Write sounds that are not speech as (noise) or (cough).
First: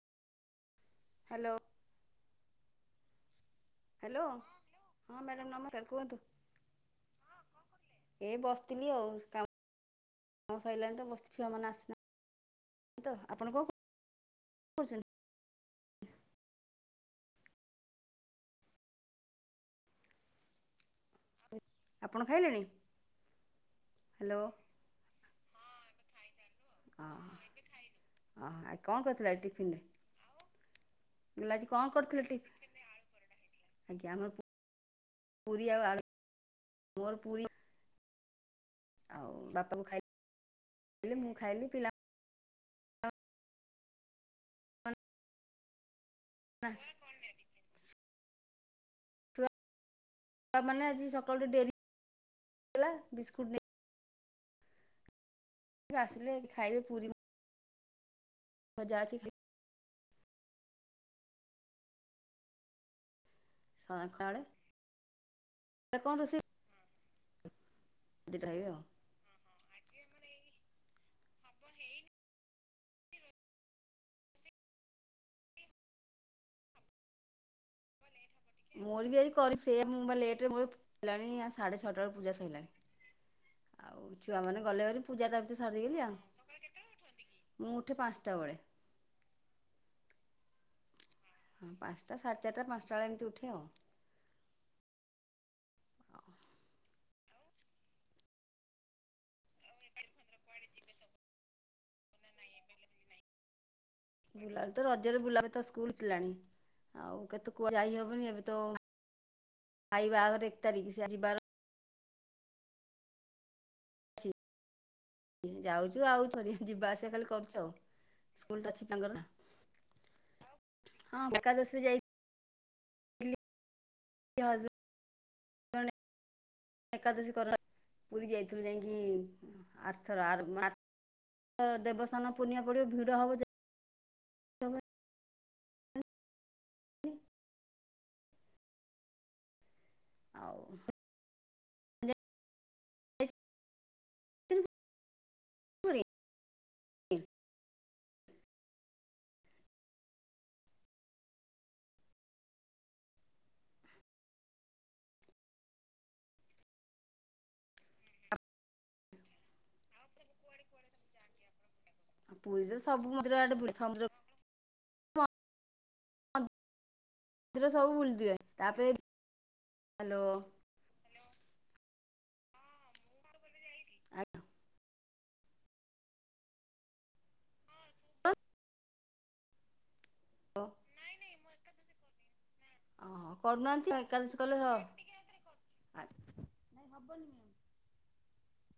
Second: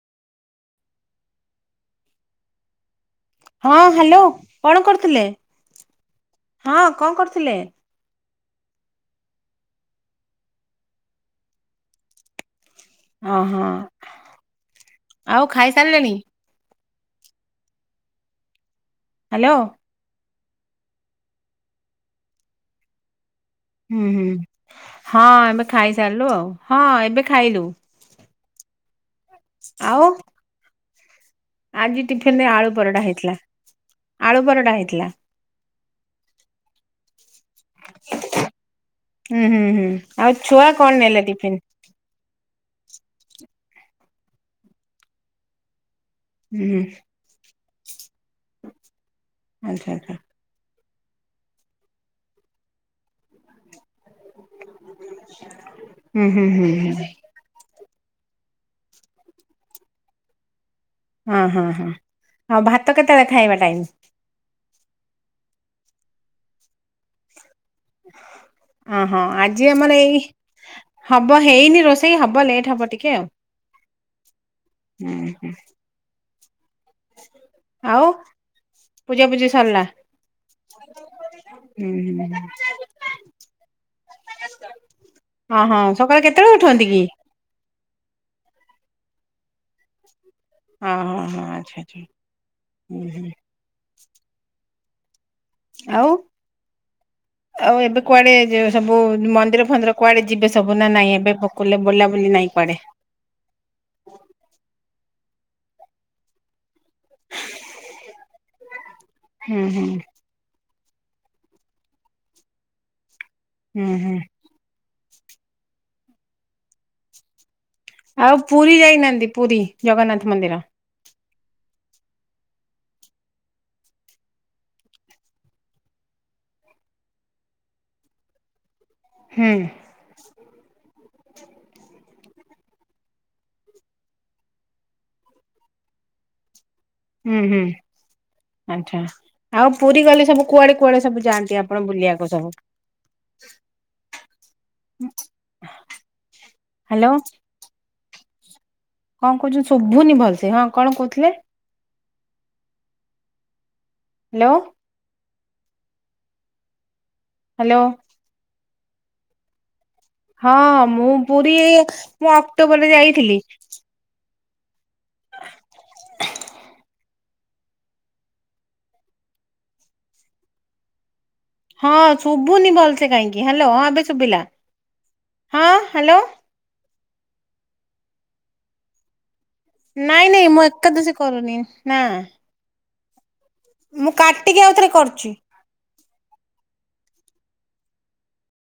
Hello. ହଁ hello, କଣ ହଁ କରୁଥିଲେ? ମ୍ୟାଡ଼ାମ ନମକାର କୁହନ୍ତୁ। ହଁ କଣ କରୁଥିଲେ? ଏ ବସିଥିଲି ଆଉ କାମ କାମ ସରିଲାଣି ତ ବସିଥିଲି ଛୁଆମାନେ ଆସିନା ଅହଃ, କରୁଛନ୍ତି ଆଉ ଖାଇସାରିଲେଣି? ହ୍ୟାଲୋ ଆପଣ ଖାଇଲେଣି? ହୁଁ ହୁଁ ହ୍ୟାଲୋ ହଁ ଆମେ ଖାଇସାରିଲୁ ଆଉ ହଁ ଏବେ ଖାଇଲୁ ଅହଃ ଆଉ କଆଁ କରୁଥିଲା ଏକ୍। ଆଉ, କହିଲେ କଣ ଆଜି କରିଥିଲେ ଟିଫିନରେ ଟିଫିନ ଆଳୁ ପରଟା ହେଇଥିଲା, ଆଜ୍ଞା ଆମର ଆଳୁ ପରଟା ହେଇଥିଲା। ପୁରୀ ଆଉ ଆଳୁ, ମୋର ପୁରୀ ଆଉ ହୁଁ ହୁଁ ବାପାକୁ ହୁଁ ଆଉ ଛୁଆ କଣ ଖାଇଲେ ନେଲେ ମୁଁ ଟିଫିନ? ଖାଇଲି ପିଲା ହଁ ହୁଁ (unintelligible) ଆଚ୍ଛା ଆଚ୍ଛା। ତା ମାନେ ଆଜି ସକାଳୁ ଡେରି ହେଲା, ବିସ୍କୁଟ ନେଇ କି ହୁଁ ଆସିଲେ ହୁଁ ଏଠି ହୁଁ ଖାଇବେ ହୁଁ ପୁରୀ ମଜା ଅଛି କି? ହଁ, ହଁ, ହଁ ଆଉ ଭାତ କେତେବେଳେ ଖାଇବା ଟାଇମ୍? କଣ ଖରା ବେଳେ ଏ କଣ କରୋଷେଇ ଏମିତି ତ ରହିବେ ଆଉ। ହଁ ହଁ ଆଜି ଆମର ଏଇ ହବ ହେଇନି ରୋଷେଇ ହବ ଲେଟ୍ ହବ ଟିକେ ଆଉ। ହୁଁ ହୁଁ। ଆଉ ମୋର ବି ପୂଜା ଆଜି ପୂଜି କରିଚେ ସରିଲା? ମୁଁ ବା ଲେଟରେ ମୋର ପା ସାଢେ ହୁଁ ଛଅଟା ବେଳୁ ପୂଜା ହୁଁ ସଇଲାଣି। ଆଉ ଛୁଆ ମାନେ ଗଲେ ଭାରି ପୂଜା ଟ୍ଟାକୁ ତ ହଁ ହଁ ସରିଦେଇ ଗଲି ଆଉ ସକାଳେ କେତେବେଳେ ଉଠନ୍ତି କି? ମୁଁ ଉଠେ ପାଞ୍ଚଟା ବେଳେ। ହଁ ହଁ ହଁ। ହଁ ଆଚ୍ଛା ଆଚ୍ଛା ପାଞ୍ଚଟା ସାଡ଼େ ଚାରିଟା ପାଞ୍ଚଟା ହୁଁ ବେଳେ ହୁଁ ଏମିତି ଉଠେ ଆଉ। ଆଉ ଆଉ ଏବେ କୁଆଡେ ଯୋଉ ସବୁ ମନ୍ଦିର ଫନ୍ଦିର କୁଆଡେ ଯିବେ ସବୁ? କୁନା ନାଇଁ ଏବେ ପକୁଲେ ପଢିଲା ବୋଲି ନାଇଁ ପଡେ। ବୁଲାବ ତ ରଜରେ ବୁଲାବ ତ ସ୍କୁଲ ଖୋଲିଲାଣି ଆଉ କେତେ କୁଆ ଯାଇହବନି ଏବେ ତ ହୁଁ ହୁଁ ଭାଇବାହାଘର ଏକ ତାରିଖ ସେ ଆଜି ବାର ହୁଁ ହୁଁ। ଅଛି। ଯାଉଛୁ ଆଉ ଥରେ ଯିବା ଆସିବା ଖାଲି କରୁଚୁ ଆଉ। ଆଉ ସ୍କୁଲ ତ ପୁରୀ ଅଛି ତାଙ୍କର ନା। ଯାଇନାନ୍ତି ପୁରୀ ଜଗନ୍ନାଥ ମନ୍ଦିର ହଁ ଏକାଦଶୀ ରେ ଯାଇ କି ହଜ୍‌ବେଣ୍ଡ ମାନେ ଏକାଦଶି କର ପୁରୀ ଯାଇଥିଲୁ ହୁଁ ଯାଇଁକି ଆରଥର ଆର ମା ର ଦେବସ୍ଥାନ ପୂର୍ଣ୍ଣିମା ପରେ ଭିଡ ହବ ଯେ ହୁଁ ହୁଁ ଆଚ୍ଛା ଆଉ ପୁରୀ ଗଲେ ସବୁ କୁଆଡେ କୁଆଡେ ସବୁ ଯାଆନ୍ତି ଆପ କଣ ବୁଲିବାକୁ ସବୁ। ହ୍ୟାଲୋ। କଣ କହୁଛନ୍ତି ସଭୁନି ଭଲସେ ହଁ କଣ କହୁଥିଲେ? ହ୍ୟାଲୋ। ହ୍ୟାଲୋ। ହଁ ମୁଁ ପୁରୀ ମୁଁ ପୁରୀ ତ ଅକ୍ଟୋବରରେ ସବୁ ମନ୍ଦିର ଯାଇଥିଲି। (unintelligible) ସବୁ ବୁଲିଥିବେ ତାପରେ, ହ୍ୟାଲୋ। ହଁ ଶୁଭୁନି ଭଲସେ କାହିଁକି ହ୍ୟାଲୋ ହଁ ଏବେ ଆଜ୍ଞା ଶୁଭିଲା। ହଁ ହ୍ୟାଲୋ। ନାଇଁ ନାଇଁ ମୁଁ ଏକାଦଶୀ କରୁନି ନା। ଓ କରୁନାହାନ୍ତି ମୁଁ ଏକାଳେ ସେକାଳେ କାଟିକି ଆଉଥରେ କରୁଛି। (unintelligible) ନାଇଁ ହବନି।